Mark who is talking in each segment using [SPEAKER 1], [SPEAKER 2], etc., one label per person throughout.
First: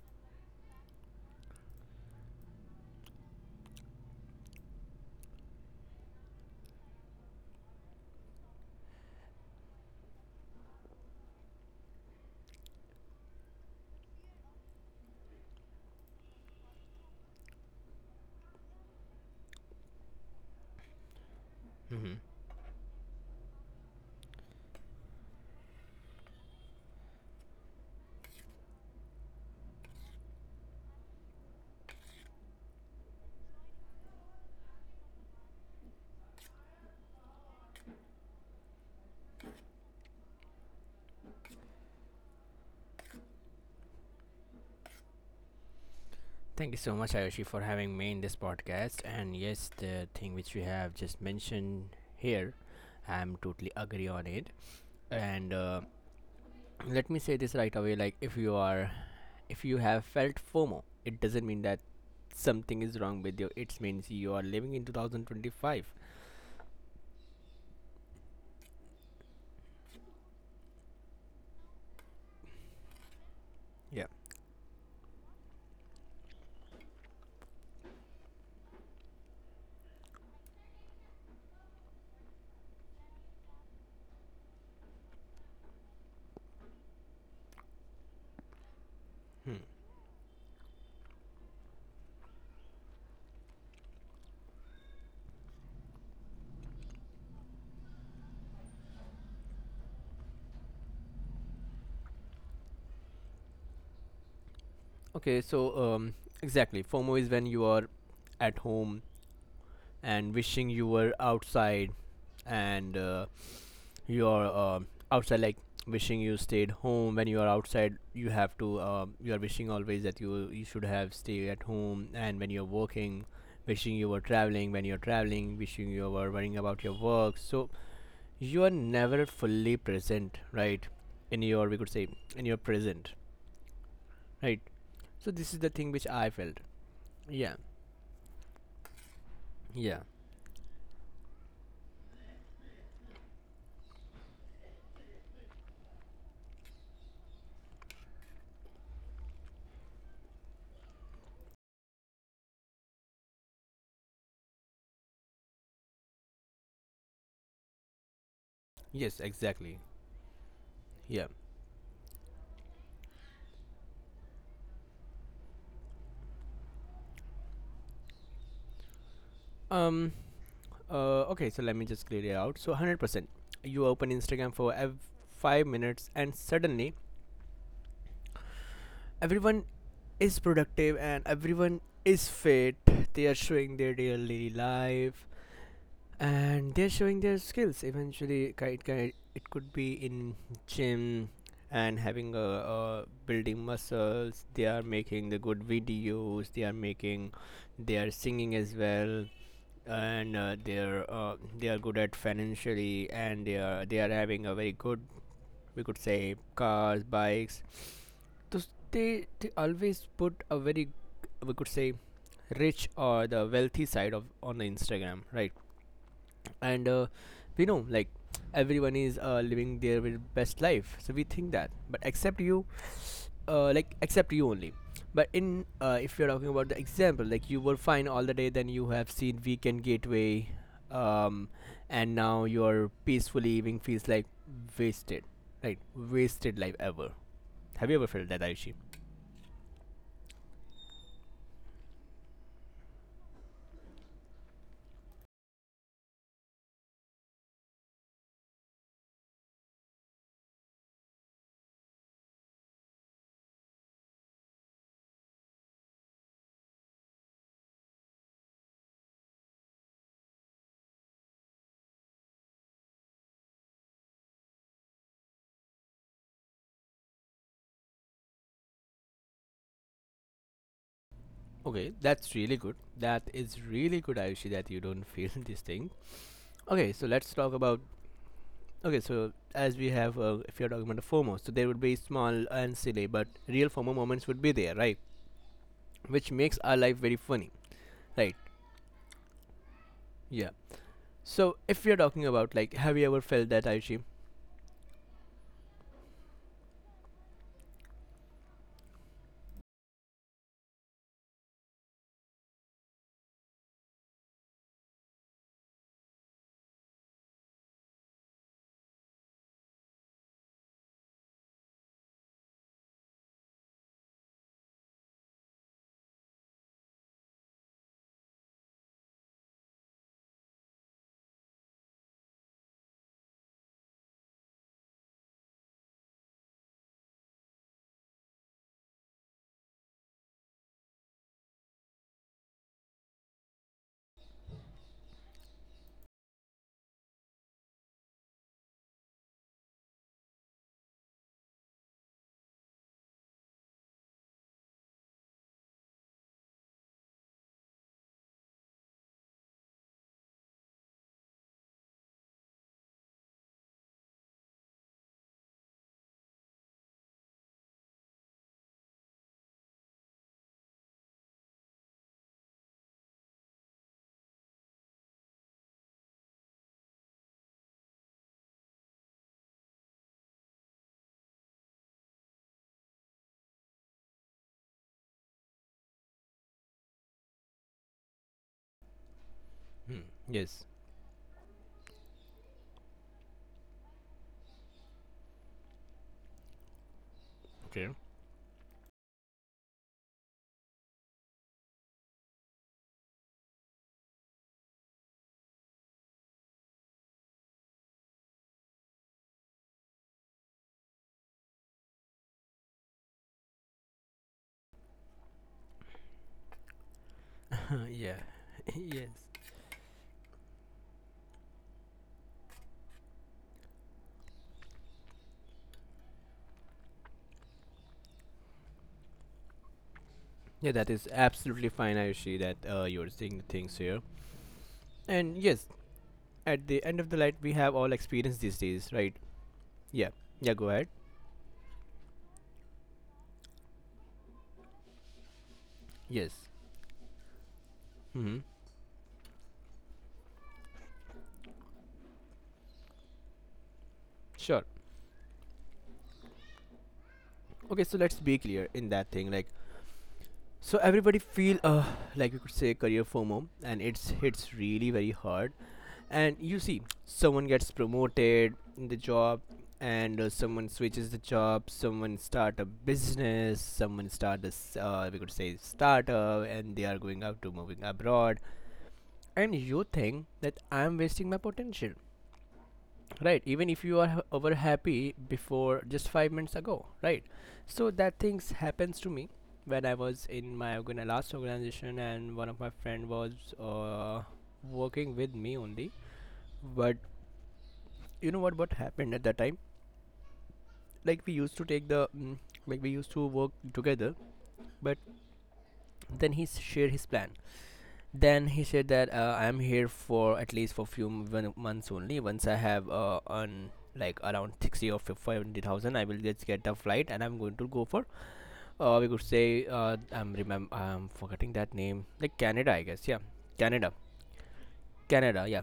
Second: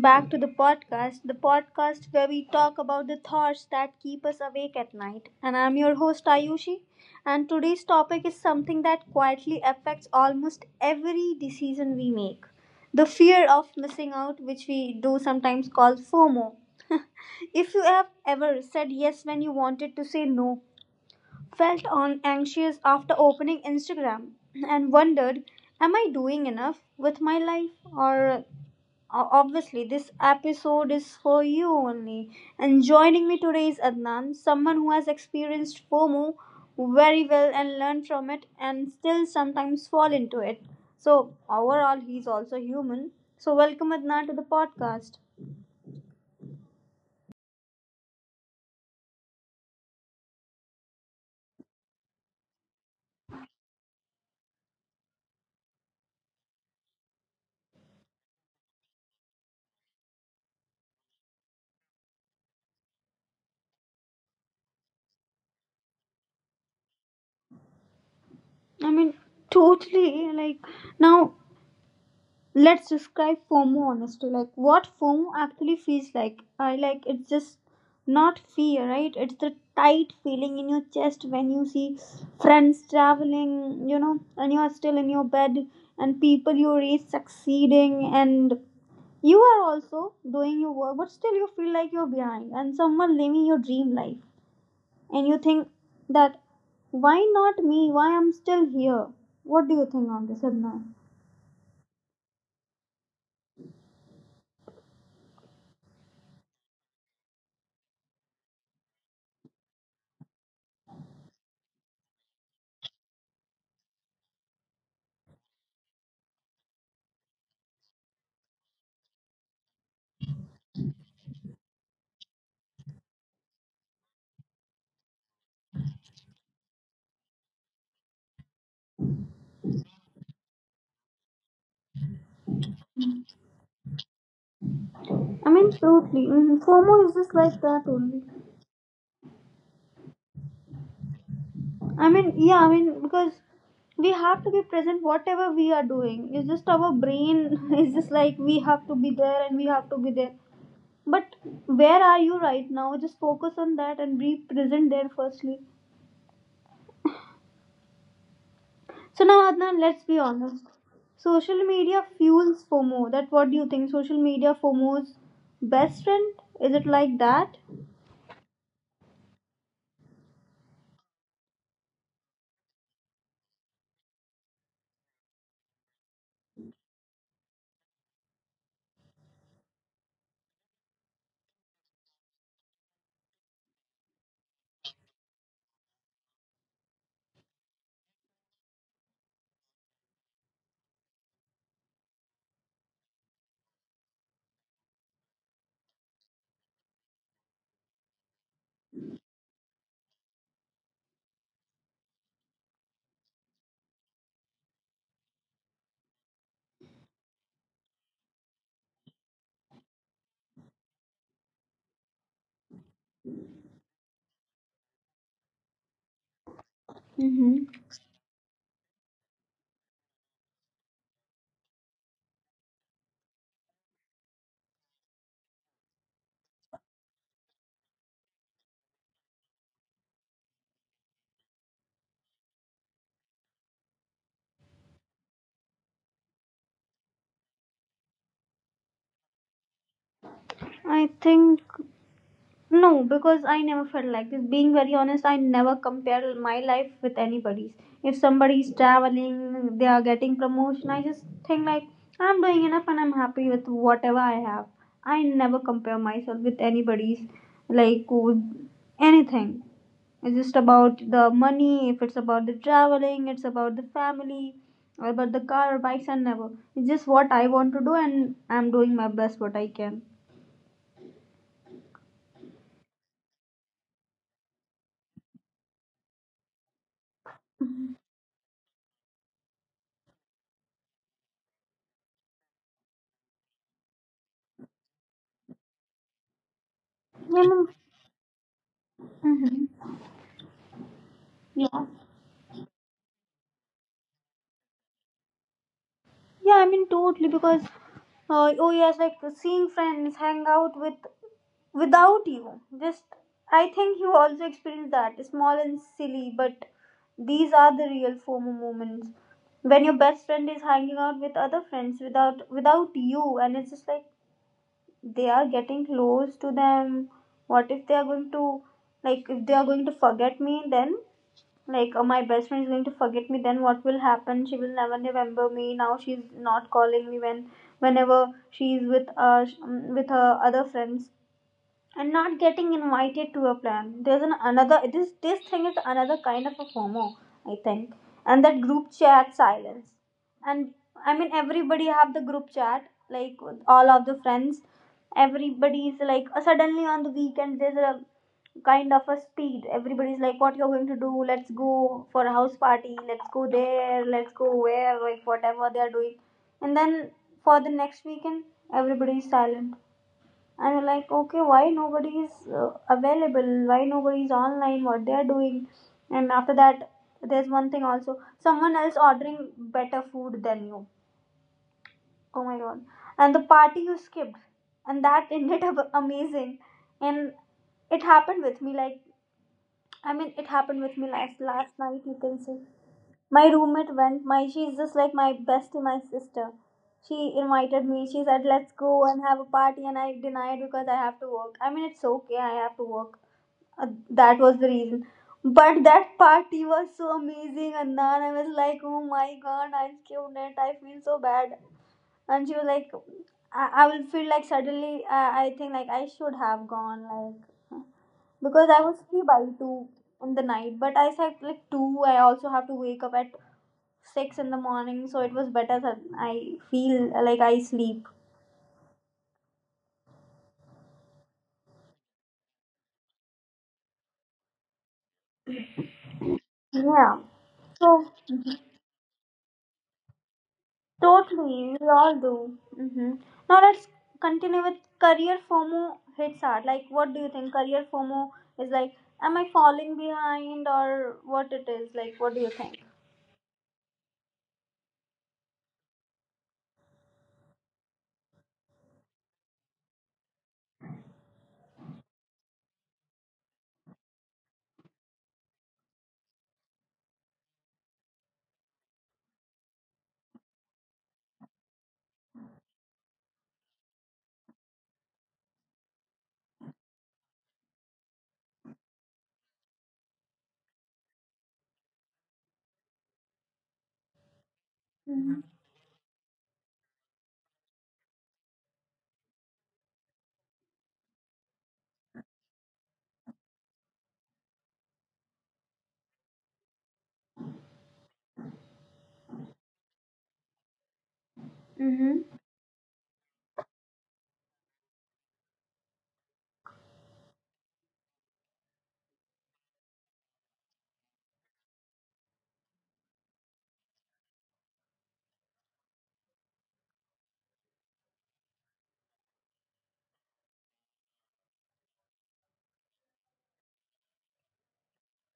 [SPEAKER 1] back to the podcast, where we talk about the thoughts that keep us awake at night. And I'm your host, Ayushi. And today's topic is something that quietly affects almost every decision we make, the fear of missing out, which we do sometimes call FOMO. If you have ever said yes when you wanted to say no, felt
[SPEAKER 2] hmm
[SPEAKER 1] on anxious after opening Instagram, and wondered, am I doing enough with my life? Or obviously, this episode is for you only. And joining me today is Adnan, someone who has experienced FOMO very well and learned from it and still sometimes fall into it. So overall, he's also human. So welcome Adnan to the podcast.
[SPEAKER 2] Thank you so much, Ayushi, for having me in this podcast. And yes, the thing which we have just mentioned here, I'm totally agree on it. And let me say this right away: like, if you have felt FOMO, it doesn't mean that something is wrong with you. It means you are living in 2025.
[SPEAKER 1] I mean, totally. Like, now let's describe FOMO
[SPEAKER 2] Yeah.
[SPEAKER 1] honestly, like what FOMO actually feels like. I like it's just not fear, right? It's the tight feeling in your chest when you see friends traveling, you know, and you are still in your bed, and people you race succeeding, and you
[SPEAKER 2] Hmm.
[SPEAKER 1] are also doing your work, but still you feel like you're behind, and someone living your dream life, and you think that why not me? Why I'm still here? What do you think on this, Adnan?
[SPEAKER 2] Okay. So, exactly, FOMO is when you are at home and wishing you were outside, and you are outside, like wishing you stayed home. When you are outside, you have to you are wishing always that you should have stayed at home. And when you're working, wishing you were traveling, when you're traveling, wishing you were worrying about your work. So you are never fully present, right, in your we could say in your present, right? So this is
[SPEAKER 1] I
[SPEAKER 2] the
[SPEAKER 1] mean,
[SPEAKER 2] thing which I
[SPEAKER 1] totally.
[SPEAKER 2] felt.
[SPEAKER 1] Mhm. FOMO is just
[SPEAKER 2] Yeah.
[SPEAKER 1] like that only.
[SPEAKER 2] Yeah.
[SPEAKER 1] I mean, yeah, I mean, because we have to be present whatever we are doing. It's just our brain is just like we have to be there and we have to be there. But where are you right now? Just focus on that and be present there firstly.
[SPEAKER 2] Yes,
[SPEAKER 1] So now, Adnan,
[SPEAKER 2] exactly.
[SPEAKER 1] let's be honest.
[SPEAKER 2] Yeah.
[SPEAKER 1] Social media fuels FOMO. That what do you think? Social media FOMO's best friend? Is it like that?
[SPEAKER 2] um okay, so let me just clear it out. So 100%. You open Instagram for 5 minutes and suddenly everyone is productive and everyone is fit. They are showing their daily life and they're showing their skills. Eventually, it could be in gym and having a building muscles. They are making the good videos. They are singing as well, and they are good at financially, and they are having a very good, we could say, cars, bikes. Those, they always put a very, we could say, rich or the wealthy side of on the Instagram, right? And
[SPEAKER 1] Mm-hmm.
[SPEAKER 2] we know, like everyone is living their very best life, so we think that, but except you, like, except you only. But in if you're talking about the example, like you were fine all the day, then you have seen weekend gateway, um, and now your peaceful evening feels like wasted, right? Wasted life ever. Have you ever felt that, Ayushi?
[SPEAKER 1] I think no, because I never felt like this. Being very honest, I never compare my life with anybody's. If somebody is traveling, they are getting promotion, I just think like I'm doing enough and I'm happy with whatever I have. I never compare myself with anybody's, like with anything. It's just about the money, if it's about the traveling, it's about the family, or about the car or bikes, and never. It's just what I want to do and I'm doing my best what I can.
[SPEAKER 2] Okay, that's really good, that is really good, Ayushi, that you don't feel this thing. Okay, so let's talk about, okay, so as we have, if you're talking about the FOMO, so there would be small and silly but real FOMO moments would be there, right, which makes our life very
[SPEAKER 1] You
[SPEAKER 2] funny,
[SPEAKER 1] know?
[SPEAKER 2] right?
[SPEAKER 1] Hmm.
[SPEAKER 2] Yeah. So
[SPEAKER 1] Yeah.
[SPEAKER 2] if we are talking about, like, have you ever felt that, Aishi?
[SPEAKER 1] Yeah, I mean totally because oh yes, like seeing friends hang out with without you. Just I think you also experience that small and silly, but these are the real FOMO moments when your best friend is hanging out with other friends without you, and it's just like they are getting close to them. What if they are going to, like if they are going to forget me? Then like oh, my best friend is going to forget me, then what will happen? She will never remember me. Now she's not calling me when whenever she's with with her other friends and not getting invited to a plan. There's an another, this thing is another kind of a FOMO, I think. And that group chat silence. And I mean everybody have the group chat, like with all of the friends. Everybody's like, suddenly on the weekend there's a kind of a speed. Everybody's like, what you're going to do? Let's go for a house party. Let's go there. Let's go where? Like whatever they're doing. And then for the next weekend, everybody's silent, and we're like, okay, why nobody is uh, available? Why nobody is online? What they are doing? And after that, there's one thing also, someone else ordering better food than you. Oh my god. And the party you skipped and that ended up amazing. And it happened with me, like,
[SPEAKER 2] Hmm.
[SPEAKER 1] I mean it
[SPEAKER 2] Yes.
[SPEAKER 1] happened with me last night, you can say. My roommate went. My, she's just like my bestie, my sister. She invited
[SPEAKER 2] Okay.
[SPEAKER 1] me. She said, "Let's go and have a party," and I denied because I have to work. I mean, it's okay, I have to work. Uh, that was the reason. But that party was so amazing, and then I was like, "Oh my god, I killed it. I feel so bad." And she was like, "I will feel like suddenly. I think like I should have gone like,
[SPEAKER 2] Huh, yeah.
[SPEAKER 1] because I was
[SPEAKER 2] Yes.
[SPEAKER 1] free by two in the night, but I said like two. I also have to wake up at six in the morning, so it was better that I feel like I sleep.
[SPEAKER 2] Yeah, that is absolutely fine, Ayushi, that you're seeing the things here. And yes, at the end of the light, we have
[SPEAKER 1] Yeah,
[SPEAKER 2] all experience these
[SPEAKER 1] so
[SPEAKER 2] days, right? Yeah. Yeah, go ahead.
[SPEAKER 1] totally, we all do. Hmm. Now let's continue with career
[SPEAKER 2] Yes.
[SPEAKER 1] FOMO hits hard. Like, what do you think?
[SPEAKER 2] Hmm.
[SPEAKER 1] Career FOMO is like, am I falling behind or what it is? Like, what do you think?
[SPEAKER 2] Sure. Okay, so let's be clear in that thing. Like, so everybody feel, like we could say, career FOMO, and it's hits really very hard. And you see someone gets promoted in the job, and someone switches the job, someone start a business, someone start this, we could say, startup, and they are going out to moving abroad. And you think that I am wasting my potential, right, even if you are over happy before
[SPEAKER 1] Mm-hmm.
[SPEAKER 2] just 5 minutes ago, right? So that things happens to me when I was in my last organization, and one of my friend was uh, working with me only. But you know what happened at that time. Like we used to take the mm,
[SPEAKER 1] Mm-hmm.
[SPEAKER 2] like we used to work together. But then he shared his plan. Then he said that I'm here for at least for few m- one- months only. Once I have on, like, around 60 or 50,000, I will just get a flight, and I'm going to go for, we could say, I'm forgetting that name, like Canada, I guess. Yeah, Canada. Canada, yeah.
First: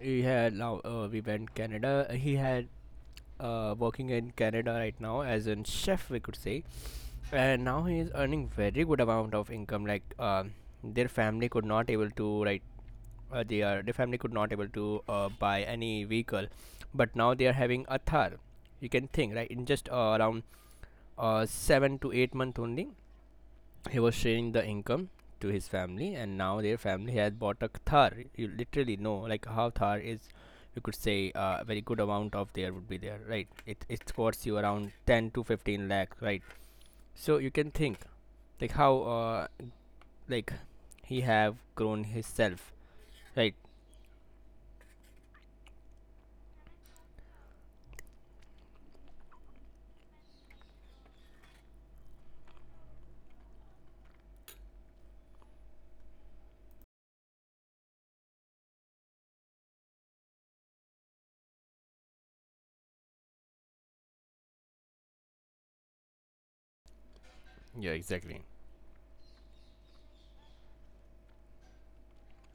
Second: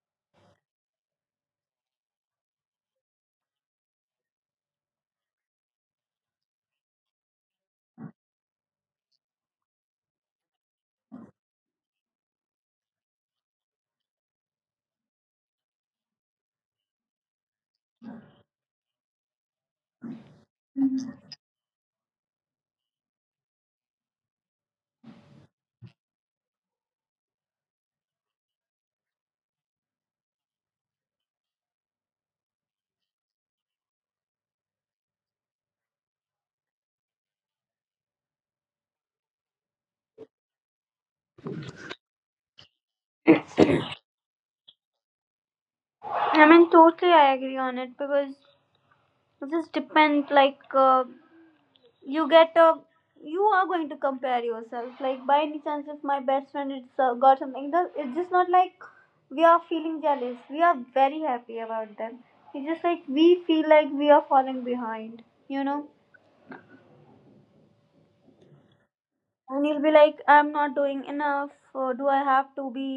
[SPEAKER 2] He had, now, we went Canada, he had, working in Canada right now as a chef, we could say. And now he is earning very good amount of income. Like their family could not able to, right, they are their family could not able to buy any vehicle, but now they are having a Thar. You can think, right, in just, around 7 to 8 month only, he was sharing the income to his family, and now their family has bought a Thar. You literally know, like, how Thar is. You could say a, very good amount of there would be there, right? It costs you around 10 to 15 lakh, right? So you can think, like how, uh, like, he have grown himself, right?
[SPEAKER 1] I mean, totally, I agree on it because it just depends. Like, you get a, you are going to compare yourself like, by any chance if my best friend it's got something, that it's just not like we are feeling jealous, we are very happy about them. It's just like we feel like we are falling behind, you know.
[SPEAKER 2] Yeah, exactly.
[SPEAKER 1] And you'll be like, I'm not doing enough, or do I have to be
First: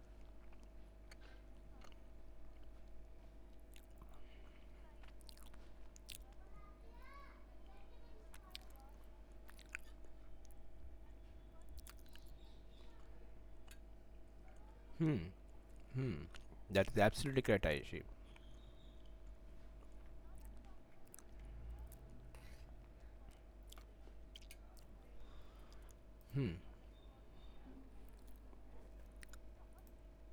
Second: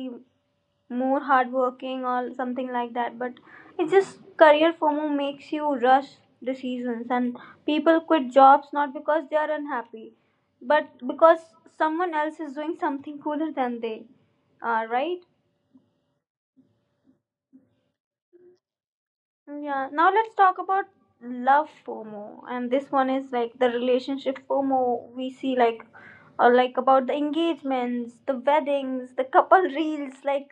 [SPEAKER 1] more hardworking or something like that. But it's just career FOMO makes you rush decisions, and people quit jobs not because they are unhappy, but because someone else is doing something cooler than they are, right?
[SPEAKER 2] Hmm. Hmm. That is absolutely correct, Ayushi.
[SPEAKER 1] Yeah, now let's talk about love FOMO, and this one is like the relationship FOMO we see, like, or like
[SPEAKER 2] Hmm.
[SPEAKER 1] about the engagements, the weddings, the couple reels, like,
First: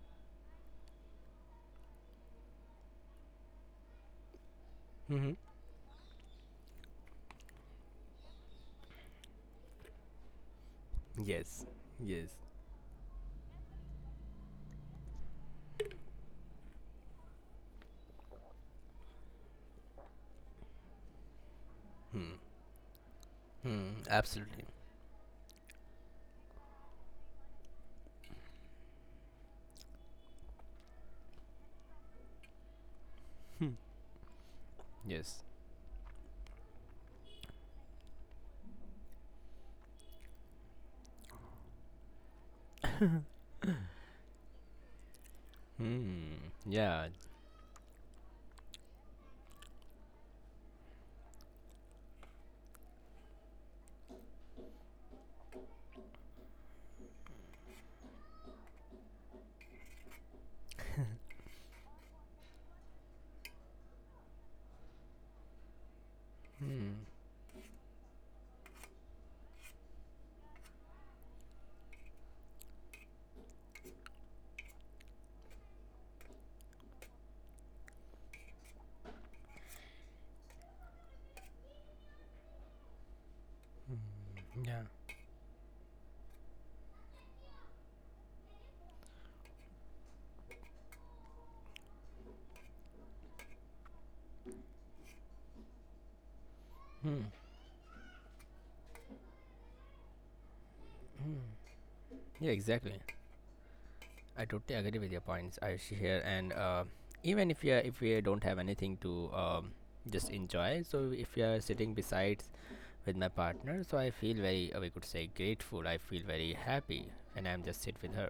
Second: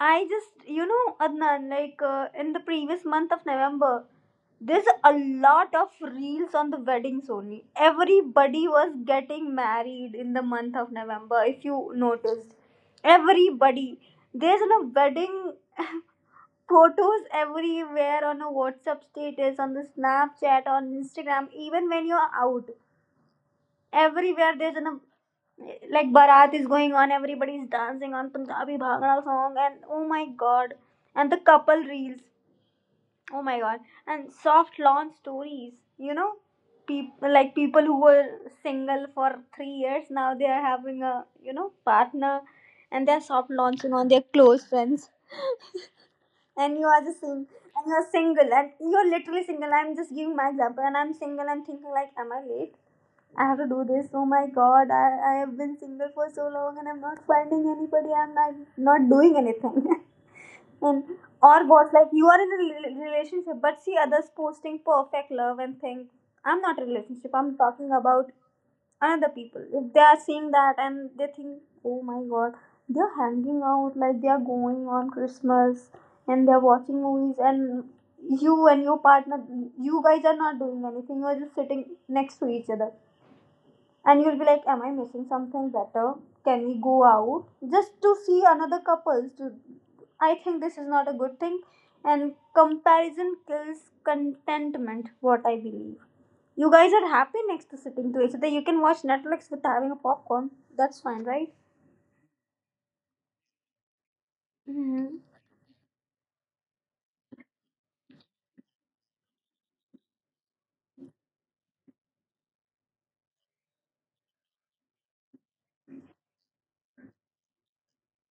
[SPEAKER 1] I just, you know, Adnan, like, in the previous month of November, there's a
[SPEAKER 2] Hmm. Hmm.
[SPEAKER 1] lot of reels on the weddings only. Everybody was getting married in the month of November, if
[SPEAKER 2] Yes.
[SPEAKER 1] you
[SPEAKER 2] Yes.
[SPEAKER 1] noticed. Everybody. There's a wedding photos everywhere, on a WhatsApp status, on the Snapchat, on Instagram, even when you're
[SPEAKER 2] Hmm.
[SPEAKER 1] out,
[SPEAKER 2] Hmm.
[SPEAKER 1] everywhere
[SPEAKER 2] Absolutely.
[SPEAKER 1] there's an, like, barat is going on, everybody's dancing on punjabi bhangra song, and oh my god, and the couple reels, oh my god, and soft launch
[SPEAKER 2] Yes.
[SPEAKER 1] stories, you know, people, like people who were single for 3 years now, they are having a, you know, partner, and they're soft launching on their close friends.
[SPEAKER 2] Hmm.
[SPEAKER 1] And you are
[SPEAKER 2] Yeah.
[SPEAKER 1] just sing, and you're single, and you're literally single. I'm just giving my example, and I'm single. I'm thinking like, am I late? I have to do this. Oh my god, I have been single for so long and I'm not finding anybody. I'm not, not doing anything. And or what's like, you are in a relationship but see others posting perfect love and things. I'm not in a
[SPEAKER 2] Hmm.
[SPEAKER 1] relationship, I'm talking about another people. If they are seeing that and they think, oh my god, they're hanging out, like they are going on Christmas and they're watching movies, and you and your partner, you guys are not doing anything. You're just sitting next to each other. And you'll be like, am
[SPEAKER 2] Yeah.
[SPEAKER 1] I missing something better? Can we go out just to see another couples, to I think this is not a good thing, and comparison kills contentment, what I believe. You guys are
[SPEAKER 2] Hmm.
[SPEAKER 1] happy next to sitting to each other, you can watch Netflix with having a popcorn. That's fine, right?
[SPEAKER 2] Yeah. Exactly. I totally agree with
[SPEAKER 1] Mm-hmm.
[SPEAKER 2] your points, Ayushi here. And even if if we don't have anything to, um, just enjoy, so if you are sitting besides with my partner, so I feel very, we could say, grateful. I feel very happy, and I'm just sit with her.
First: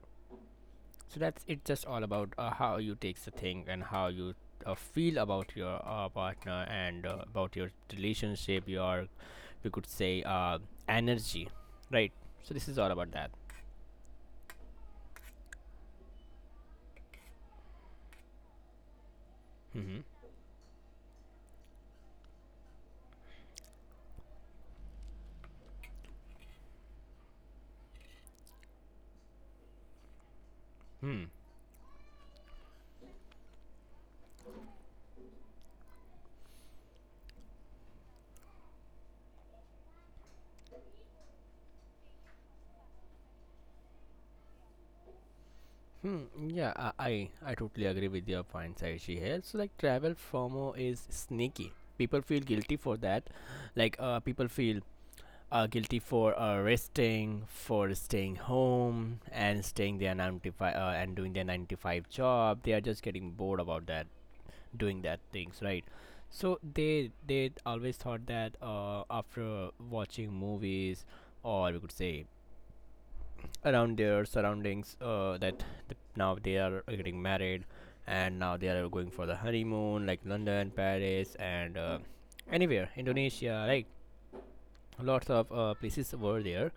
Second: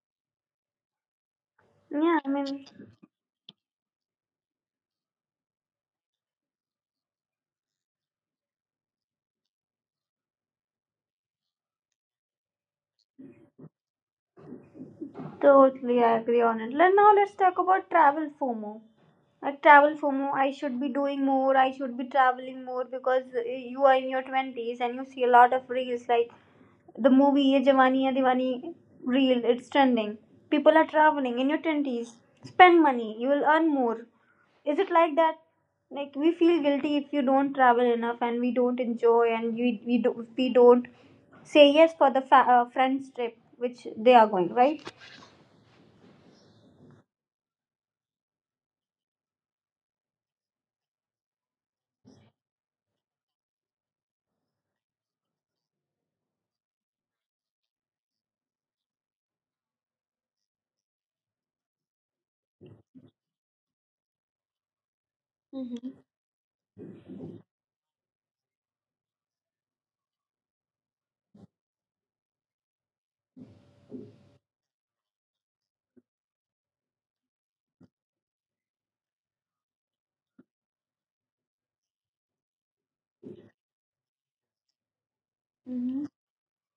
[SPEAKER 2] So that's it. Just all
[SPEAKER 1] Yeah, I
[SPEAKER 2] about
[SPEAKER 1] mean,
[SPEAKER 2] how you takes the thing, and how you feel about your partner, and about your relationship. Your, we could say, energy, right? So this is all about that.
[SPEAKER 1] totally I agree on it. Now let's talk about travel FOMO. Like travel
[SPEAKER 2] Hmm.
[SPEAKER 1] FOMO, I should be doing more, I should be traveling more because you are in your 20s and you see a lot of reels like the movie Ye Jawani Hai Diwani reel, it's trending. People are
[SPEAKER 2] Hmm.
[SPEAKER 1] traveling in your 20s. Spend money, you will earn more. Is it like that? Like we feel guilty if you don't travel enough and we don't enjoy and we don't say yes for the friends trip which they are going, right?
[SPEAKER 2] Hmm. Yeah, I, I totally agree with your point, Saishi here. So, like, travel FOMO is sneaky. People feel guilty for that. Like, people feel guilty for resting, for staying home, and staying their 9 to 5, and doing their 9 to 5 job. They are just getting bored about that, doing that things, right? So they always thought that after watching movies, or we could say around their surroundings, that now they are getting married, and now they are going for the honeymoon, like London, Paris, and anywhere, Indonesia, right? Lots of places were there.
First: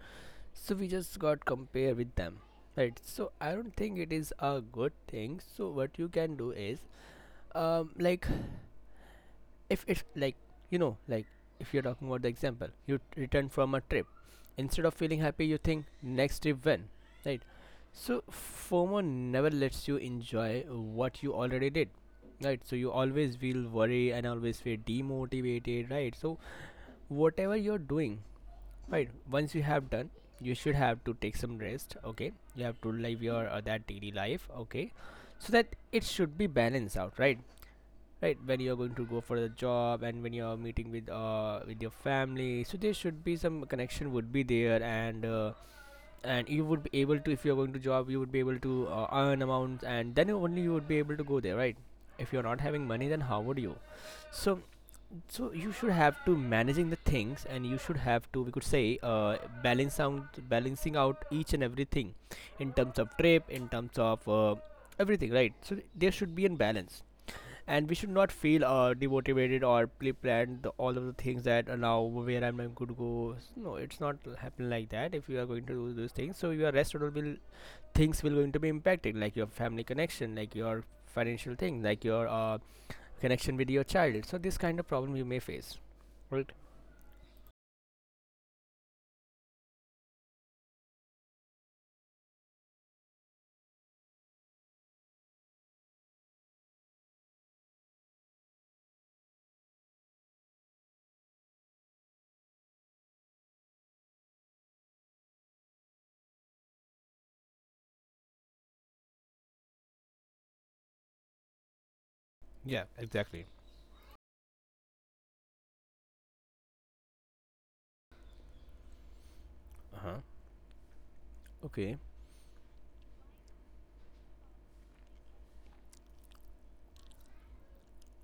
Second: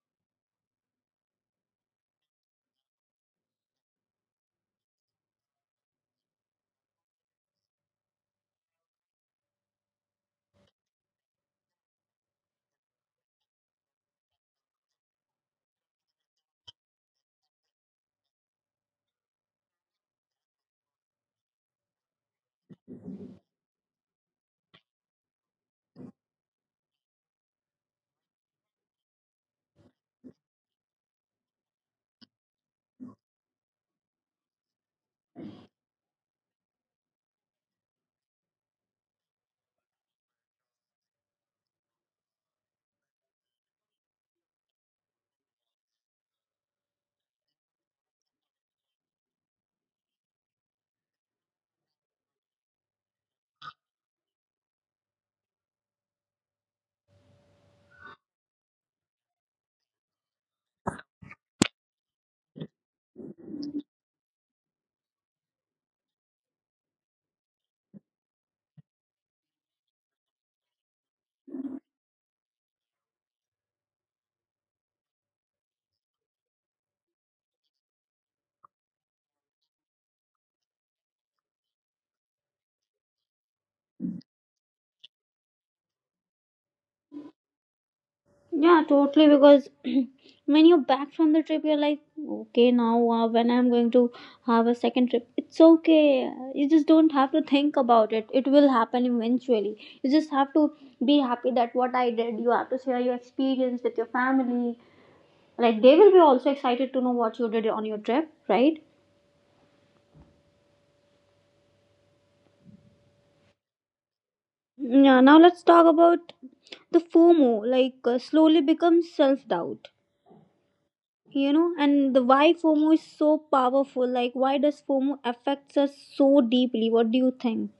[SPEAKER 2] So we just got compare with them, right? So I don't think it is a good thing. So what you can do is, like, if it's like, like, if you're talking about the example, you return from a trip, instead of feeling happy you think next trip when, right? So FOMO never lets you enjoy what you already did, right? So you always feel worry and always feel demotivated, right? So whatever you're doing, right, once you have done, you should have to take some rest, okay? You have to live your, that daily life, okay? So that it should be balanced out, right. Right, when you're going to go for the job, and when you're meeting with your family, so there should be some connection would be there. And you would be able to, if you're going to job, you would be able to earn amounts, and then only you would be able to go there, right? If you're not having money, then how would you? So so you should have to managing the things, and you should have to, we could say, balance out, balancing out each and everything, in terms of trip, in terms of everything, right? So there should be a balance, and we should not feel, demotivated or pre-planned the, all of the things that, now where I'm not going to go. No, it's not happen like that. If you are going to do those things, so your rest will, things will going to be impacted, like your family connection, like your financial thing, like your connection with your child. So this kind of problem you may face, right?
[SPEAKER 1] Yeah, totally. Because when you're back from the trip, you're like, okay, now when I'm going to have a second trip, it's okay. You just don't have to think about it. It will happen eventually. You just have to be happy that what I did. You have to share your experience with your family. Like they will be also excited to know what you did on your trip, right?
[SPEAKER 2] Yeah, exactly.
[SPEAKER 1] Yeah. Now let's talk about the FOMO. Like, slowly becomes self
[SPEAKER 2] Uh huh.
[SPEAKER 1] doubt.
[SPEAKER 2] Okay.
[SPEAKER 1] And the why FOMO is so powerful? Like why does FOMO affects us so deeply? What do you think?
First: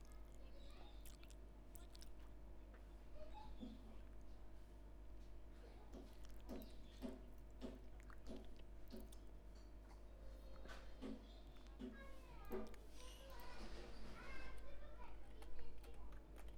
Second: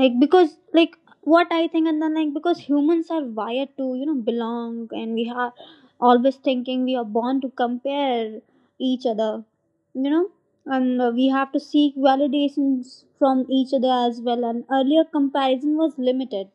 [SPEAKER 1] Like because like what I think, and then like because humans are wired to, you know, belong, and we are always thinking, we are born to compare each other, you know. And we have to seek validations from each other as well. And earlier comparison was limited,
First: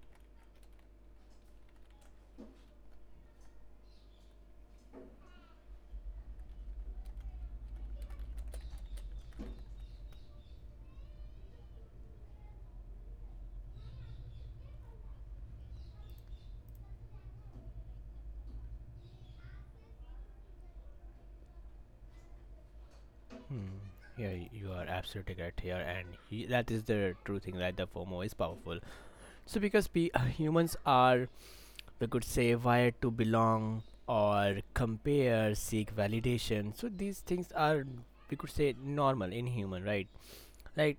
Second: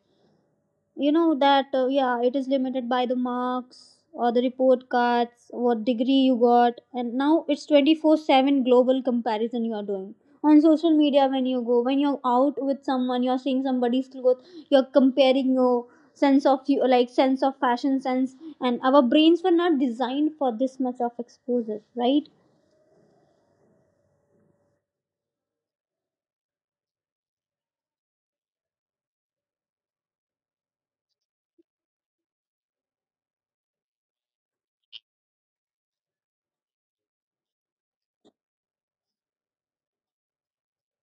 [SPEAKER 1] you know, that yeah, it is limited by the marks or the report cards, what degree you got. And now it's 24/7 global comparison you are doing on social media. When you go, when you're out with someone, you're seeing somebody's clothes, you're comparing your sense of you, like sense of fashion sense. And our brains were not designed for this much of exposure, right?
[SPEAKER 2] Hmm. Yeah, you are absolutely correct here, and he, that is the true thing that the FOMO is powerful. So because we, humans are, we could say where to belong or compare, seek validation, so these things are, we could say normal in human, right? Like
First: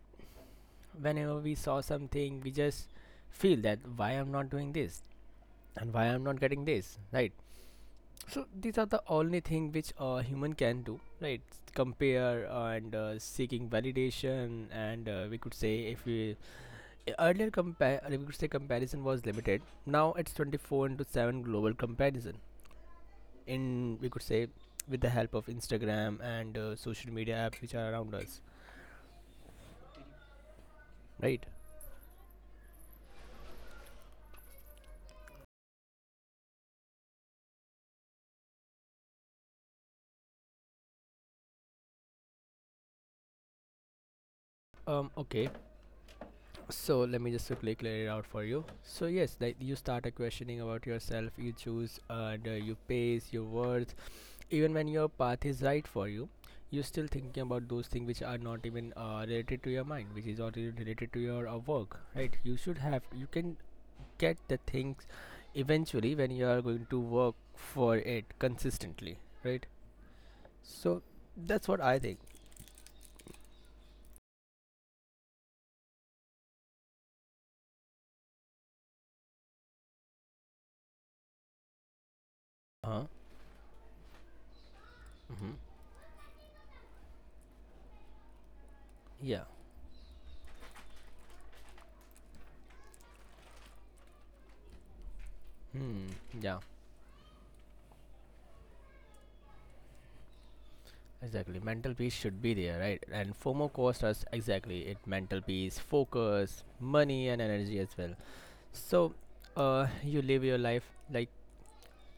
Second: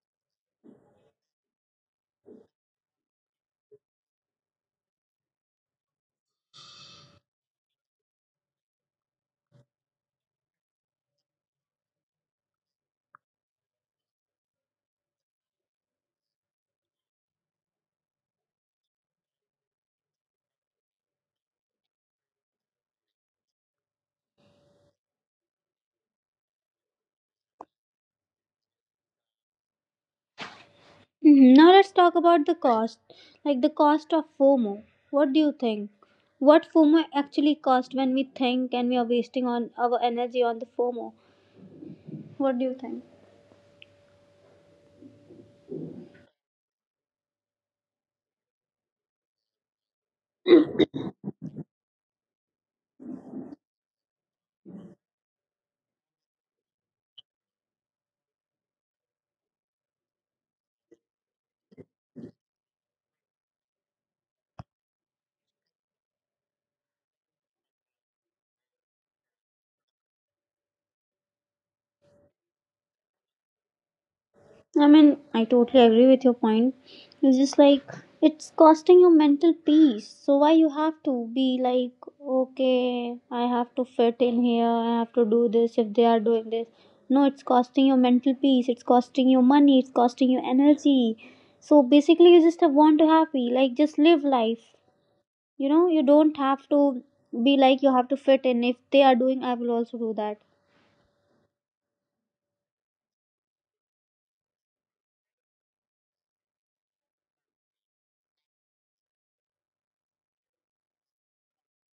[SPEAKER 2] whenever we saw something, we just feel that why I'm not doing this and why I'm not getting this, right? So these are the only thing which a human can do, right? Compare and seeking validation. And we could say, if we earlier compare, we could say comparison was limited. Now it's 24/7 global comparison in, we could say, with the help of Instagram and social media apps which are around us, right?
[SPEAKER 1] Mhm. Now let's talk about the cost, like the cost of FOMO. What do you think? What FOMO actually cost when we think and we are wasting on our energy on the FOMO? What do you think?
[SPEAKER 2] Okay, so let me just quickly clear it out for you. So yes, like, you start a questioning about yourself, you choose, and you pace your worth even when your path is right for you. You're still thinking about those things which are not even related to your mind, which is not even related to your work, right? You should have, you can get the things eventually when you are going to work for it consistently, right? So that's what I think.
[SPEAKER 1] I mean, I totally agree with your point. It's just like it's costing your mental peace. So why you have to be like, okay,
[SPEAKER 2] Uh,
[SPEAKER 1] I have to fit in here, I have to do
[SPEAKER 2] hmm.
[SPEAKER 1] this if they are doing this. No, it's costing your mental peace, it's costing your
[SPEAKER 2] Yeah.
[SPEAKER 1] money, it's costing your energy. So basically, you just want to happy, like just live life. You
[SPEAKER 2] Hmm.
[SPEAKER 1] know, you don't
[SPEAKER 2] Yeah.
[SPEAKER 1] have to be like you have to fit in, if they are doing, I will also do that.
[SPEAKER 2] Exactly. Mental peace should be there, right? And FOMO cost us exactly it mental peace, focus, money, and energy as well. So, you live your life, like,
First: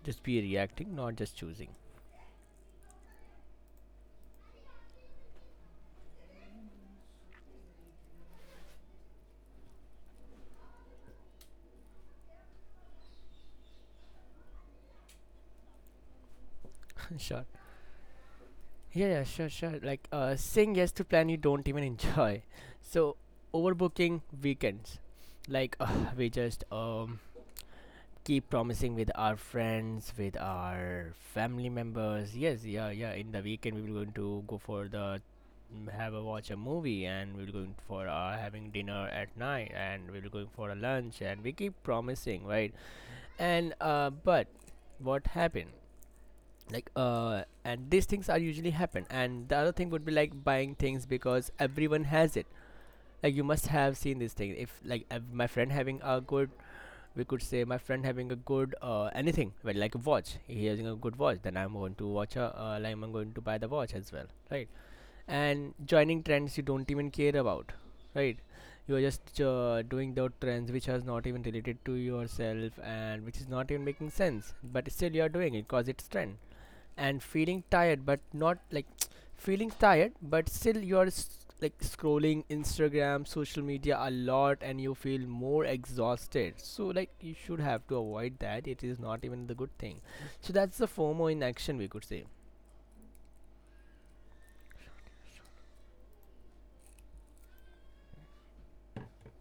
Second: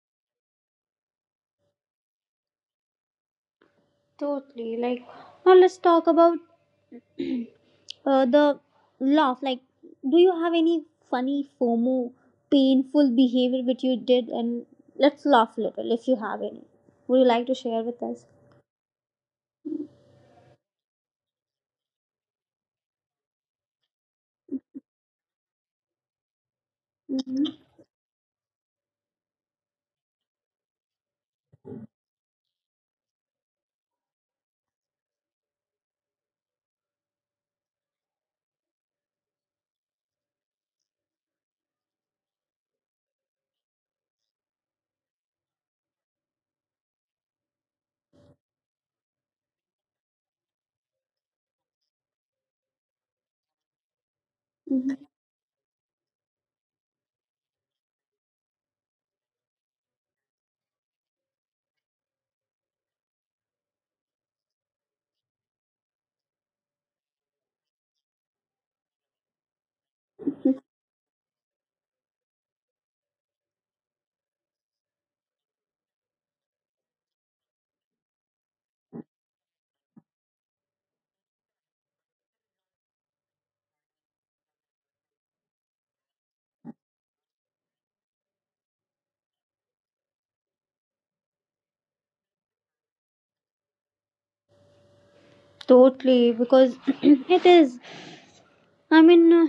[SPEAKER 2] just be reacting, not just choosing.
[SPEAKER 1] Totally. Like now, let's talk about the laugh. Like do you have any funny FOMO painful behavior which you did? And let's laugh a little, if you have any, would you like to
[SPEAKER 2] Sure.
[SPEAKER 1] share with us?
[SPEAKER 2] Yeah, yeah, sure, sure. Like, saying yes to plan you don't even enjoy. So overbooking weekends, like, we just keep promising with our friends, with our family members. Yes, yeah, yeah. In the weekend, we will going to go for the, mm, have a watch a movie, and we will going for having dinner at night, and we will going for a lunch, and we keep promising, right? And but what happened? Like, and these things are usually happen. And the other thing would be like buying things because everyone has it. Like, you must have seen this thing. If
[SPEAKER 1] Mhm.
[SPEAKER 2] like, my friend having a good we could say my friend having a good anything, well, like a watch, he having a good watch, then I'm going to watch a like I'm going to buy the watch as well, right? And joining trends you don't even care about, right? You are just doing those trends which are not even related to yourself and which is not even making sense, but still you are doing it because it's trend. And feeling tired, but not like, feeling tired but still you are like scrolling Instagram, social media a lot, and you feel more exhausted. So like you should have to avoid that, it is not even the good thing. So that's the FOMO in action, we could say.
[SPEAKER 1] Totally, because it is, I mean,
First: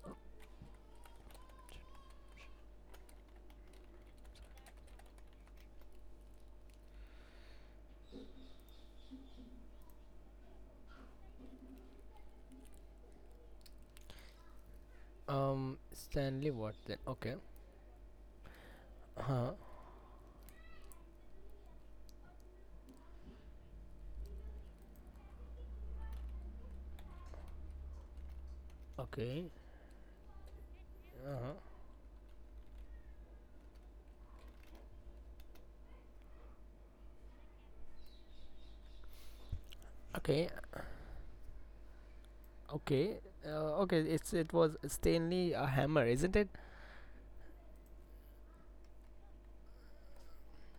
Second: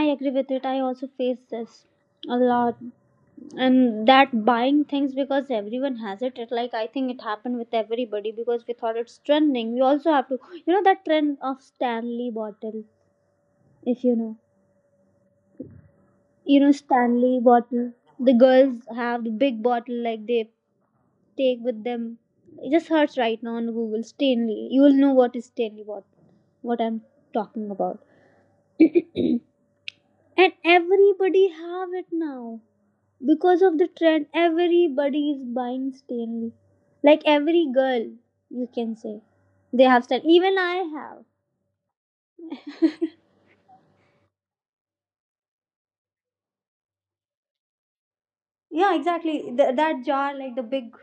[SPEAKER 1] I agree with it, I also face this a lot. And that buying things because everyone has it, it, like, I think it happened with everybody, because we thought it's trending, we also have to, you know, that trend of Stanley bottle. If you know,
[SPEAKER 2] Stanley
[SPEAKER 1] you know
[SPEAKER 2] what? Then
[SPEAKER 1] Stanley
[SPEAKER 2] okay.
[SPEAKER 1] bottle, the girls have the big
[SPEAKER 2] Uh-huh.
[SPEAKER 1] bottle, like they take with them. Just search right now on Google, Stanley, you will know what is Stanley bottle, what I'm talking about.
[SPEAKER 2] Okay.
[SPEAKER 1] And everybody
[SPEAKER 2] Uh-huh.
[SPEAKER 1] have it now, because of the trend everybody is buying Stanley, like every girl, you can say, they have Stanley. Even
[SPEAKER 2] Okay.
[SPEAKER 1] I have.
[SPEAKER 2] Okay, okay, it's, it was Stanley a hammer, isn't it?
[SPEAKER 1] Yeah, exactly. That jar, like the big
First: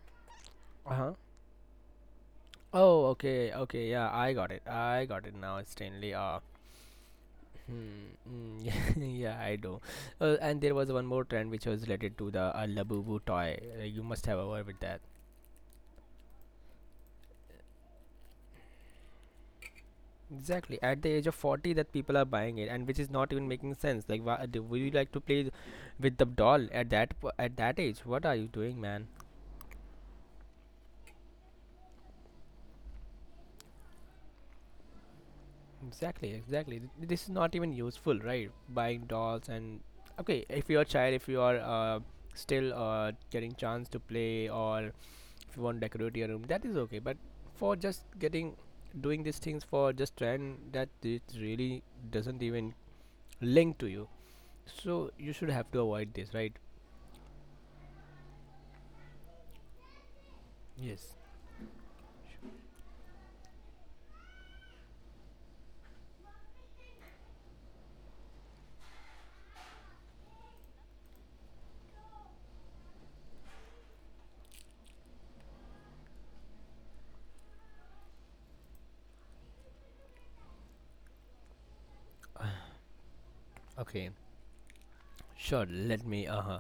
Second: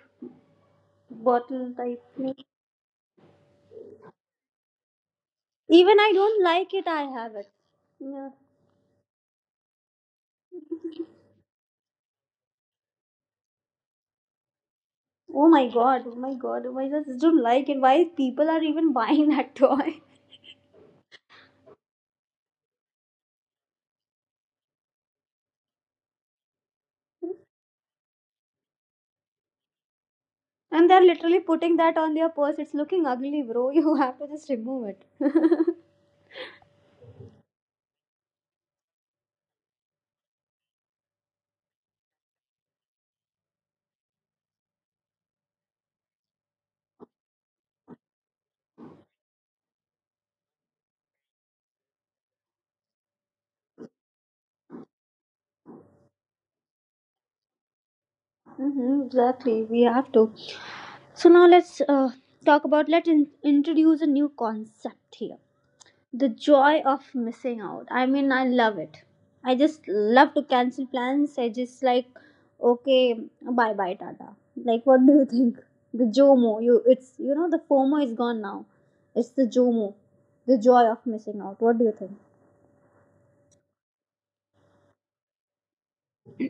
[SPEAKER 2] Uh-huh.
[SPEAKER 1] bottle type thing.
[SPEAKER 2] Oh, okay, okay, yeah, I got it, I got it now.
[SPEAKER 1] Even I
[SPEAKER 2] Stanley, uh.
[SPEAKER 1] don't like it, I have it.
[SPEAKER 2] Hmm,
[SPEAKER 1] Yeah.
[SPEAKER 2] mm, yeah, yeah, I do. And there was one more trend which was related to the Labubu toy. You must have heard with that.
[SPEAKER 1] Oh my god, oh my god, oh my god, I just don't like it. Why people are even buying that toy?
[SPEAKER 2] Exactly. At the age of 40 that people are buying it, and which is not even making sense. Like, why do would you like to play with the doll at that at that age? What are you doing, man?
[SPEAKER 1] And they're literally putting that on their purse. It's looking ugly, bro. You have to just remove it.
[SPEAKER 2] Exactly, exactly. This is not even useful, right? Buying dolls and, okay, if you're a child, if you are still getting chance to play, or if you want to decorate your room, that is okay. But for just getting, doing these things for just trend, that it really doesn't even link to you. So you should have to avoid this, right?
[SPEAKER 1] Hmm, exactly, we have to.
[SPEAKER 2] Yes.
[SPEAKER 1] So now let's talk about, let's introduce a new concept here. The joy of missing out. I mean, I love it. I just love to cancel plans. I just like, okay, bye bye, Tata. Like, what do you think? The JOMO, you, it's, you know, the FOMO is gone now. It's the JOMO, the joy of missing out. What do you think?
[SPEAKER 2] Okay. Sure. Let me. Uh huh.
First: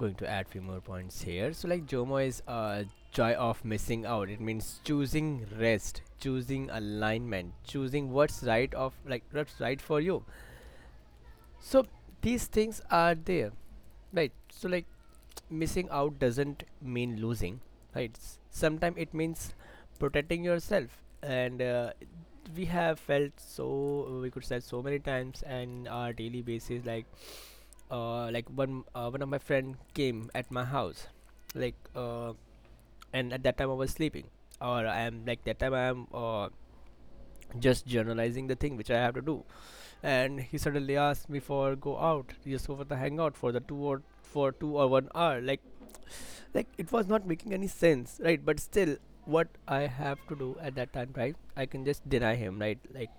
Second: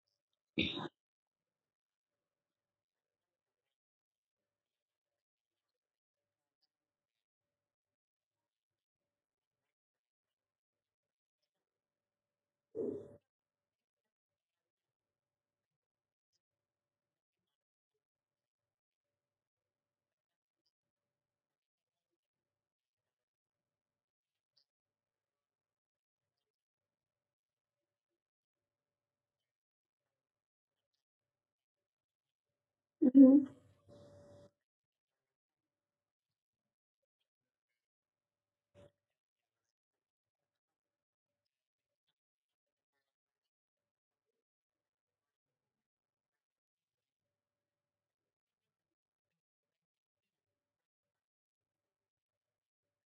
[SPEAKER 2] Going to add few more points here. So like, JOMO is joy of missing out. It means choosing rest, choosing alignment, choosing what's right of, like, what's right for you. So these things are there, right? So like, missing out doesn't mean losing, right? Sometimes it means protecting yourself. And we have felt, so we could say, so many times and our daily basis. Like, one of my friend came at my house, like, and at that time I was sleeping, or I am, like, that time I am just generalizing the thing which I have to do, and he suddenly asked me for go out, just go for the hangout for the two, or for 2 or 1 hour, like, it was not making any sense, right? But still, what I have to do at that time, right? I can just deny him, right? Like,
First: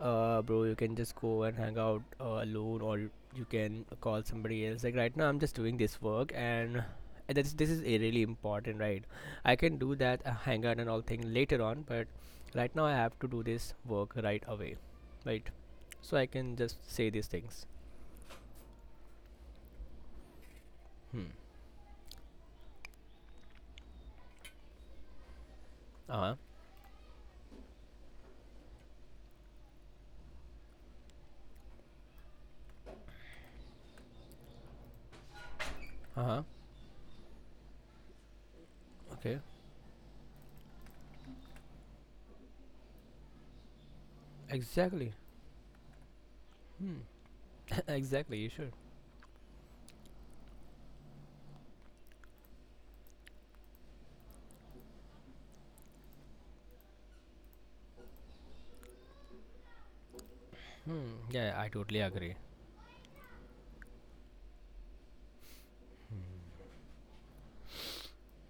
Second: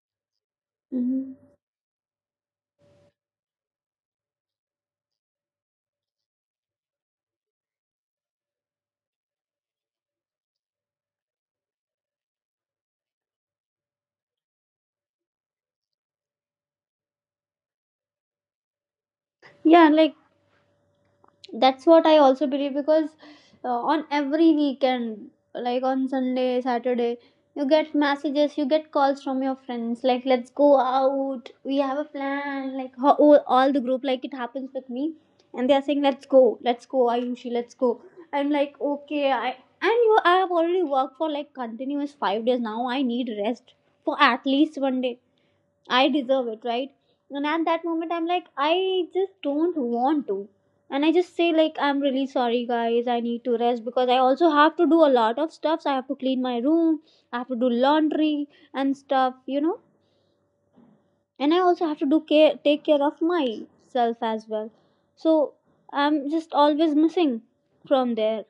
[SPEAKER 2] uh, bro, you can
[SPEAKER 1] Mm-hmm.
[SPEAKER 2] just go
[SPEAKER 1] Mm-hmm.
[SPEAKER 2] and hang out alone, or you can call somebody else. Like, right now I'm just doing this work, and this is a really important, right? I can do that, hang out and all thing later on, but right now I have to do this work right away, right? So I can just say these things.
[SPEAKER 1] Yeah, like that's what I also believe, because on every weekend, like on
[SPEAKER 2] Uh-huh.
[SPEAKER 1] Sunday, Saturday, you get messages, you get calls from your friends, like let's go out, we have a plan, like all the group, like it happens with me, and they are saying, let's
[SPEAKER 2] Uh-huh.
[SPEAKER 1] go, let's go, Ayushi, let's go. I'm like, okay,
[SPEAKER 2] Okay.
[SPEAKER 1] I and you I have already worked for like continuous 5 days, now I need rest for at least one
[SPEAKER 2] Exactly.
[SPEAKER 1] day. I deserve it, right?
[SPEAKER 2] Hmm.
[SPEAKER 1] And at that moment, I'm
[SPEAKER 2] Exactly,
[SPEAKER 1] like,
[SPEAKER 2] you should.
[SPEAKER 1] I just don't want to. And I just say, like, I'm really sorry, guys, I need to rest, because I also have to do a lot of stuff. So I have to clean my room, I have to do laundry and stuff, you know.
[SPEAKER 2] Hmm.
[SPEAKER 1] And I
[SPEAKER 2] Yeah, I
[SPEAKER 1] also have
[SPEAKER 2] totally
[SPEAKER 1] to do
[SPEAKER 2] agree.
[SPEAKER 1] care, take care of myself as well. So I'm just always missing from there.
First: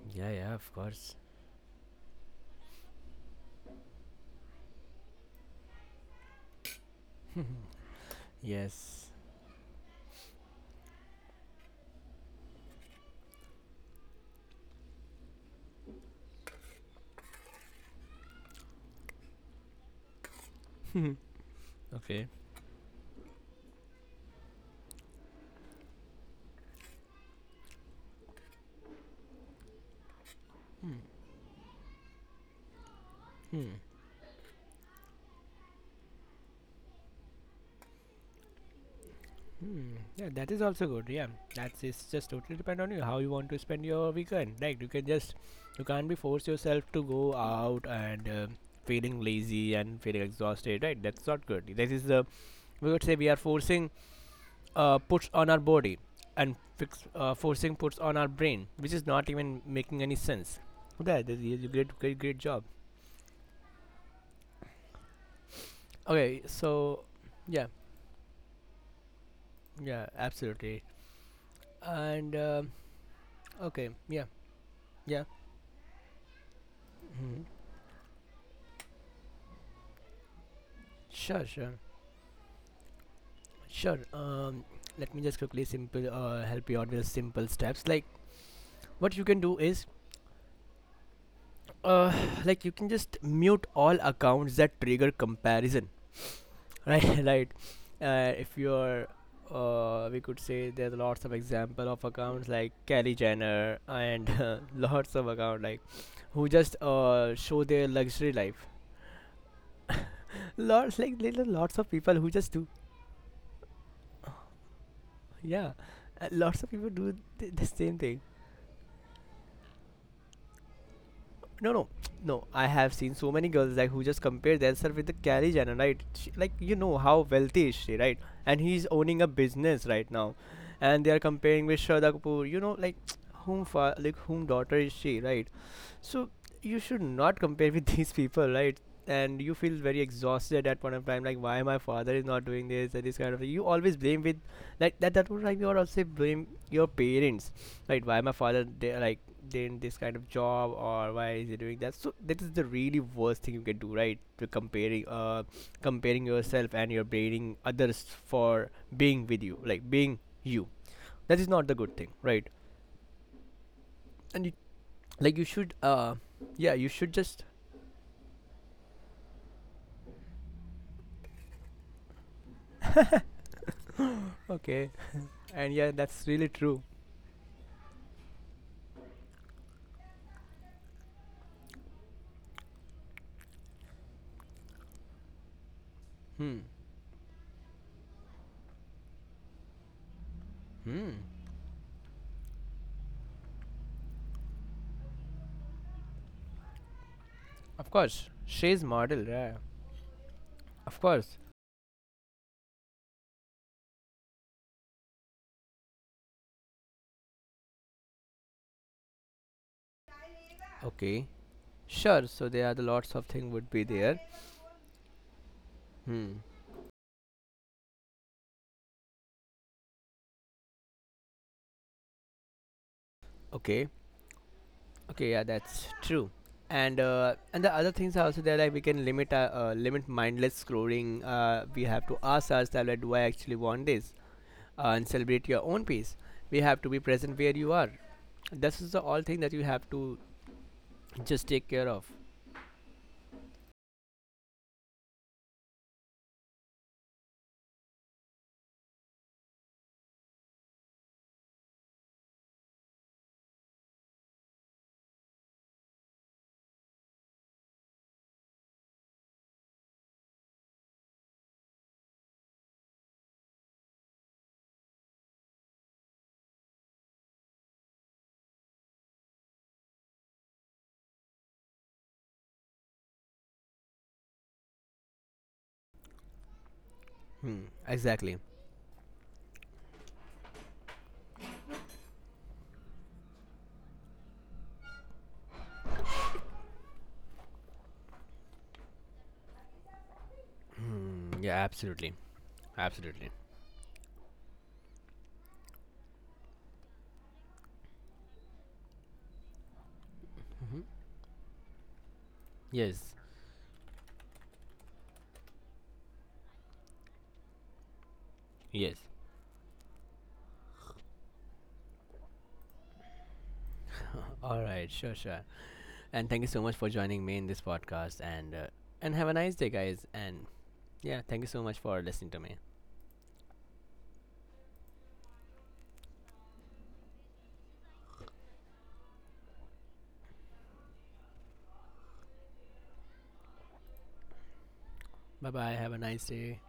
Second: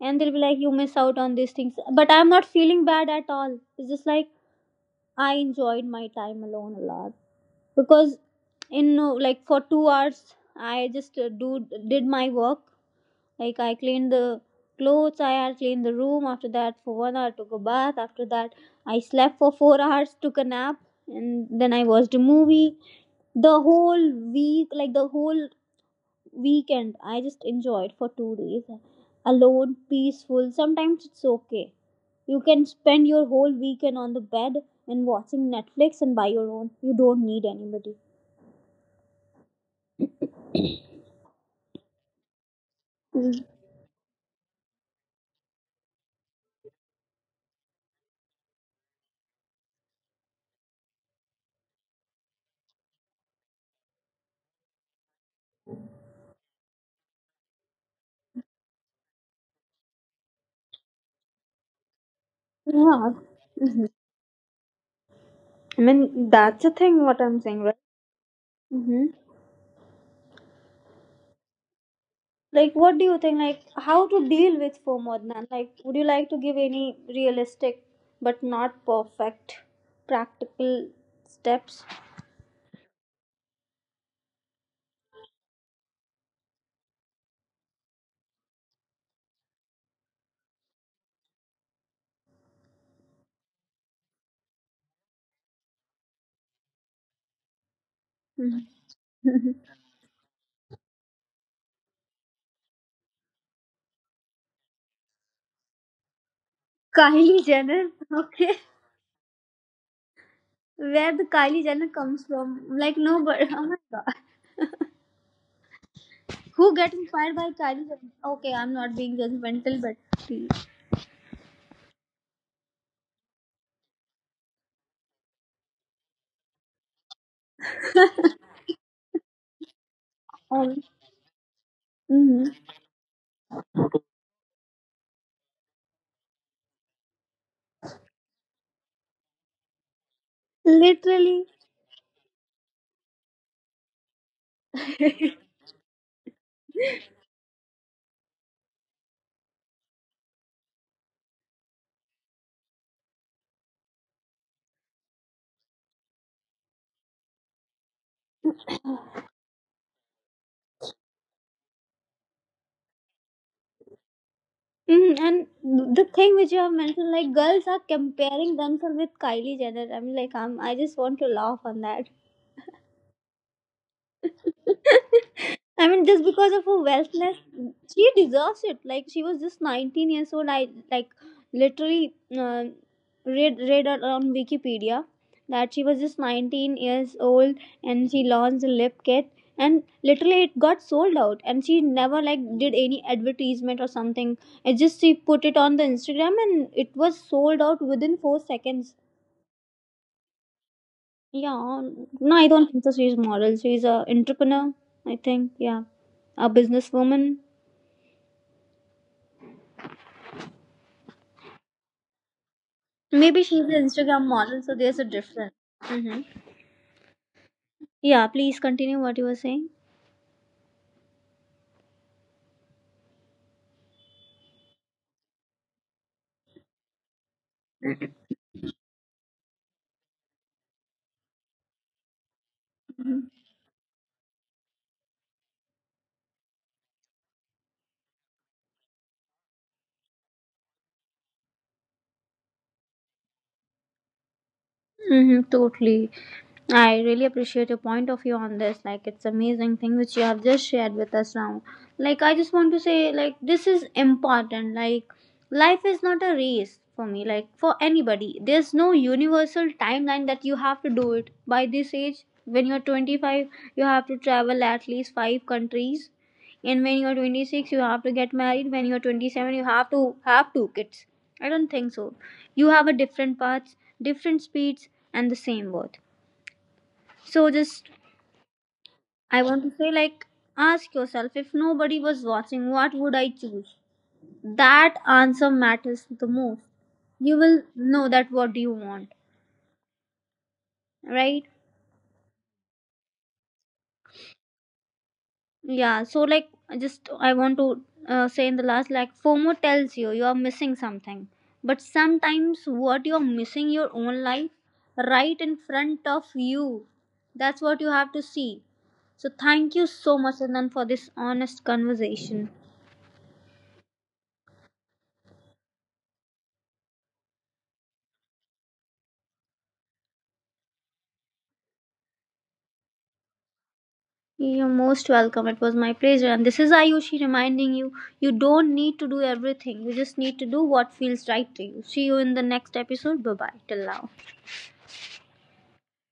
[SPEAKER 1] And they'll
[SPEAKER 2] Yeah,
[SPEAKER 1] be
[SPEAKER 2] yeah,
[SPEAKER 1] like, you
[SPEAKER 2] of
[SPEAKER 1] miss
[SPEAKER 2] course.
[SPEAKER 1] out on these things. But I'm not feeling bad at all. It's just like, I enjoyed my time alone a lot, because
[SPEAKER 2] Yes.
[SPEAKER 1] in like for 2 hours I just do did my work, like I cleaned the clothes, I had cleaned the room. After that, for 1 hour I took a bath. After that, I slept for 4 hours, took a nap, and then I
[SPEAKER 2] Okay.
[SPEAKER 1] watched a movie. The whole weekend I just enjoyed for 2 days alone,
[SPEAKER 2] Hmm.
[SPEAKER 1] peaceful. Sometimes it's okay, you can
[SPEAKER 2] Hmm.
[SPEAKER 1] spend your whole weekend on the bed and watching Netflix, and by your own, you don't need anybody.
[SPEAKER 2] Hmm. Yeah, that is also good. Yeah, that's, it's just totally depend on you how you want to spend your weekend. Like, you can just, you can't be force yourself to go out and feeling lazy and feeling exhausted, right? That's not good. This is the, we would say, we are forcing puts on our body, and fix forcing puts on our brain, which is not even making any sense. That you, you, great, great, great job.
[SPEAKER 1] Yeah. Hmm. I
[SPEAKER 2] Okay,
[SPEAKER 1] mean,
[SPEAKER 2] so,
[SPEAKER 1] that's the thing
[SPEAKER 2] yeah,
[SPEAKER 1] what I'm saying, right? Hmm.
[SPEAKER 2] yeah, absolutely. And
[SPEAKER 1] Like, what do you
[SPEAKER 2] okay,
[SPEAKER 1] think? Like,
[SPEAKER 2] yeah,
[SPEAKER 1] how to deal
[SPEAKER 2] yeah.
[SPEAKER 1] with FOMO, Adnan? Like, would you like to give
[SPEAKER 2] Hmm.
[SPEAKER 1] any realistic, but not perfect,
[SPEAKER 2] Sure,
[SPEAKER 1] practical
[SPEAKER 2] sure.
[SPEAKER 1] steps?
[SPEAKER 2] Sure. Let me just quickly simple, help you out with simple steps. Like, what you can do is, uh, like, you can just mute all accounts that trigger comparison. Right, right. If you're,
[SPEAKER 1] Mhm.
[SPEAKER 2] we could say, there's lots of example of accounts like Kylie Jenner and lots of account like, who just show their
[SPEAKER 1] Kylie
[SPEAKER 2] luxury
[SPEAKER 1] Jenner.
[SPEAKER 2] life.
[SPEAKER 1] Okay.
[SPEAKER 2] Lots, like, little,
[SPEAKER 1] Where the
[SPEAKER 2] lots of
[SPEAKER 1] Kylie
[SPEAKER 2] people who
[SPEAKER 1] Jenner
[SPEAKER 2] just do,
[SPEAKER 1] comes from? Like, no, but oh my god.
[SPEAKER 2] yeah, lots of people do
[SPEAKER 1] Who get
[SPEAKER 2] the
[SPEAKER 1] inspired by
[SPEAKER 2] same thing.
[SPEAKER 1] Kylie Jenner? Okay, I'm not being judgmental, but please.
[SPEAKER 2] No, no, no. I have seen so many girls like who just compare themselves with the Kylie Jenner, right? She, like, you know how wealthy is she, right? And he's owning a business right now, and
[SPEAKER 1] Um,
[SPEAKER 2] they are comparing with Shraddha Kapoor. You know,
[SPEAKER 1] mhm.
[SPEAKER 2] like, like whom daughter is she, right? So you should not compare with these people, right? And you feel very exhausted at point of time, like, why
[SPEAKER 1] Literally.
[SPEAKER 2] my father is not doing this and this kind of thing. You always blame with like that. That would, like, you are also blame your parents, right? Why my father, they like doing this kind of job, or why is he doing that? So that is the really worst thing you can do, right? To comparing, comparing yourself and you're blaming others for being with you, like being you. That is not the good thing, right? And you, like you
[SPEAKER 1] Mm,
[SPEAKER 2] should,
[SPEAKER 1] and the thing
[SPEAKER 2] yeah, you
[SPEAKER 1] which you have
[SPEAKER 2] should just,
[SPEAKER 1] mentioned, like girls are comparing themselves with Kylie Jenner. I'm like, I'm, I just want to laugh on that.
[SPEAKER 2] okay. And yeah, that's
[SPEAKER 1] I
[SPEAKER 2] really
[SPEAKER 1] mean, just
[SPEAKER 2] true.
[SPEAKER 1] because of her wealthness, she deserves it. Like she was just 19 years old. I like literally read it on Wikipedia that she was
[SPEAKER 2] Hmm.
[SPEAKER 1] just 19 years old and she launched a lip kit, and literally
[SPEAKER 2] Hmm.
[SPEAKER 1] it got sold out, and she never like did any advertisement or something. It just she put it on the Instagram and it was
[SPEAKER 2] Of
[SPEAKER 1] sold
[SPEAKER 2] course,
[SPEAKER 1] out within
[SPEAKER 2] she's
[SPEAKER 1] four
[SPEAKER 2] model,
[SPEAKER 1] seconds.
[SPEAKER 2] yeah. Of course.
[SPEAKER 1] Yeah, no, I don't think so. She's moral. She's a entrepreneur. I think, yeah, a businesswoman.
[SPEAKER 2] Okay. Sure, so there are the lots of things would be
[SPEAKER 1] Maybe she's
[SPEAKER 2] there.
[SPEAKER 1] an Instagram model, so there's a difference.
[SPEAKER 2] Hmm.
[SPEAKER 1] Mm-hmm. Yeah, please continue what you were saying.
[SPEAKER 2] Okay. Okay, yeah, that's true. And and the other things are also there, like, we can limit limit mindless scrolling. We have to ask ourselves like, do I actually want this? And celebrate your own peace. We have to be present where you are. This is the all thing that you have to just take care of.
[SPEAKER 1] Mm-hmm, totally. I really appreciate your point of view on this. Like, it's amazing thing which you have just shared with us now. Like, I just want to say, like, this is important. Like, life is not a race for me. Like, for anybody, there's no universal timeline that you have to do it by this age. When you're 25, you have to travel at least 5 countries, and when you're 26, you have to get married. When you're 27, you have to have 2 kids. I don't think so. You have a different paths, different speeds, and the same worth.
[SPEAKER 2] Hmm.
[SPEAKER 1] So
[SPEAKER 2] Exactly.
[SPEAKER 1] just I want to say like, ask yourself, if nobody was watching, what would I choose? That answer matters the most. You will know that what do you want,
[SPEAKER 2] Mm, yeah.
[SPEAKER 1] right?
[SPEAKER 2] Absolutely. Absolutely.
[SPEAKER 1] Yeah, so like just I want to say in the last, like FOMO tells you you are missing something. But
[SPEAKER 2] Yes,
[SPEAKER 1] sometimes what you're missing, your own life, right in front of you. That's what you have
[SPEAKER 2] yes.
[SPEAKER 1] to see. So thank you so much, Anand, for this honest conversation.
[SPEAKER 2] All right, sure, sure. And thank you so much for joining me in this podcast. And have a nice day, guys. And yeah, thank you so much for listening to me.
[SPEAKER 1] You're most welcome. It was my pleasure. And this is Ayushi reminding you, you don't need to do everything, you just need to do what feels right to you. See you in the next episode. Bye bye. Till now.
[SPEAKER 2] Bye bye. Have a nice day.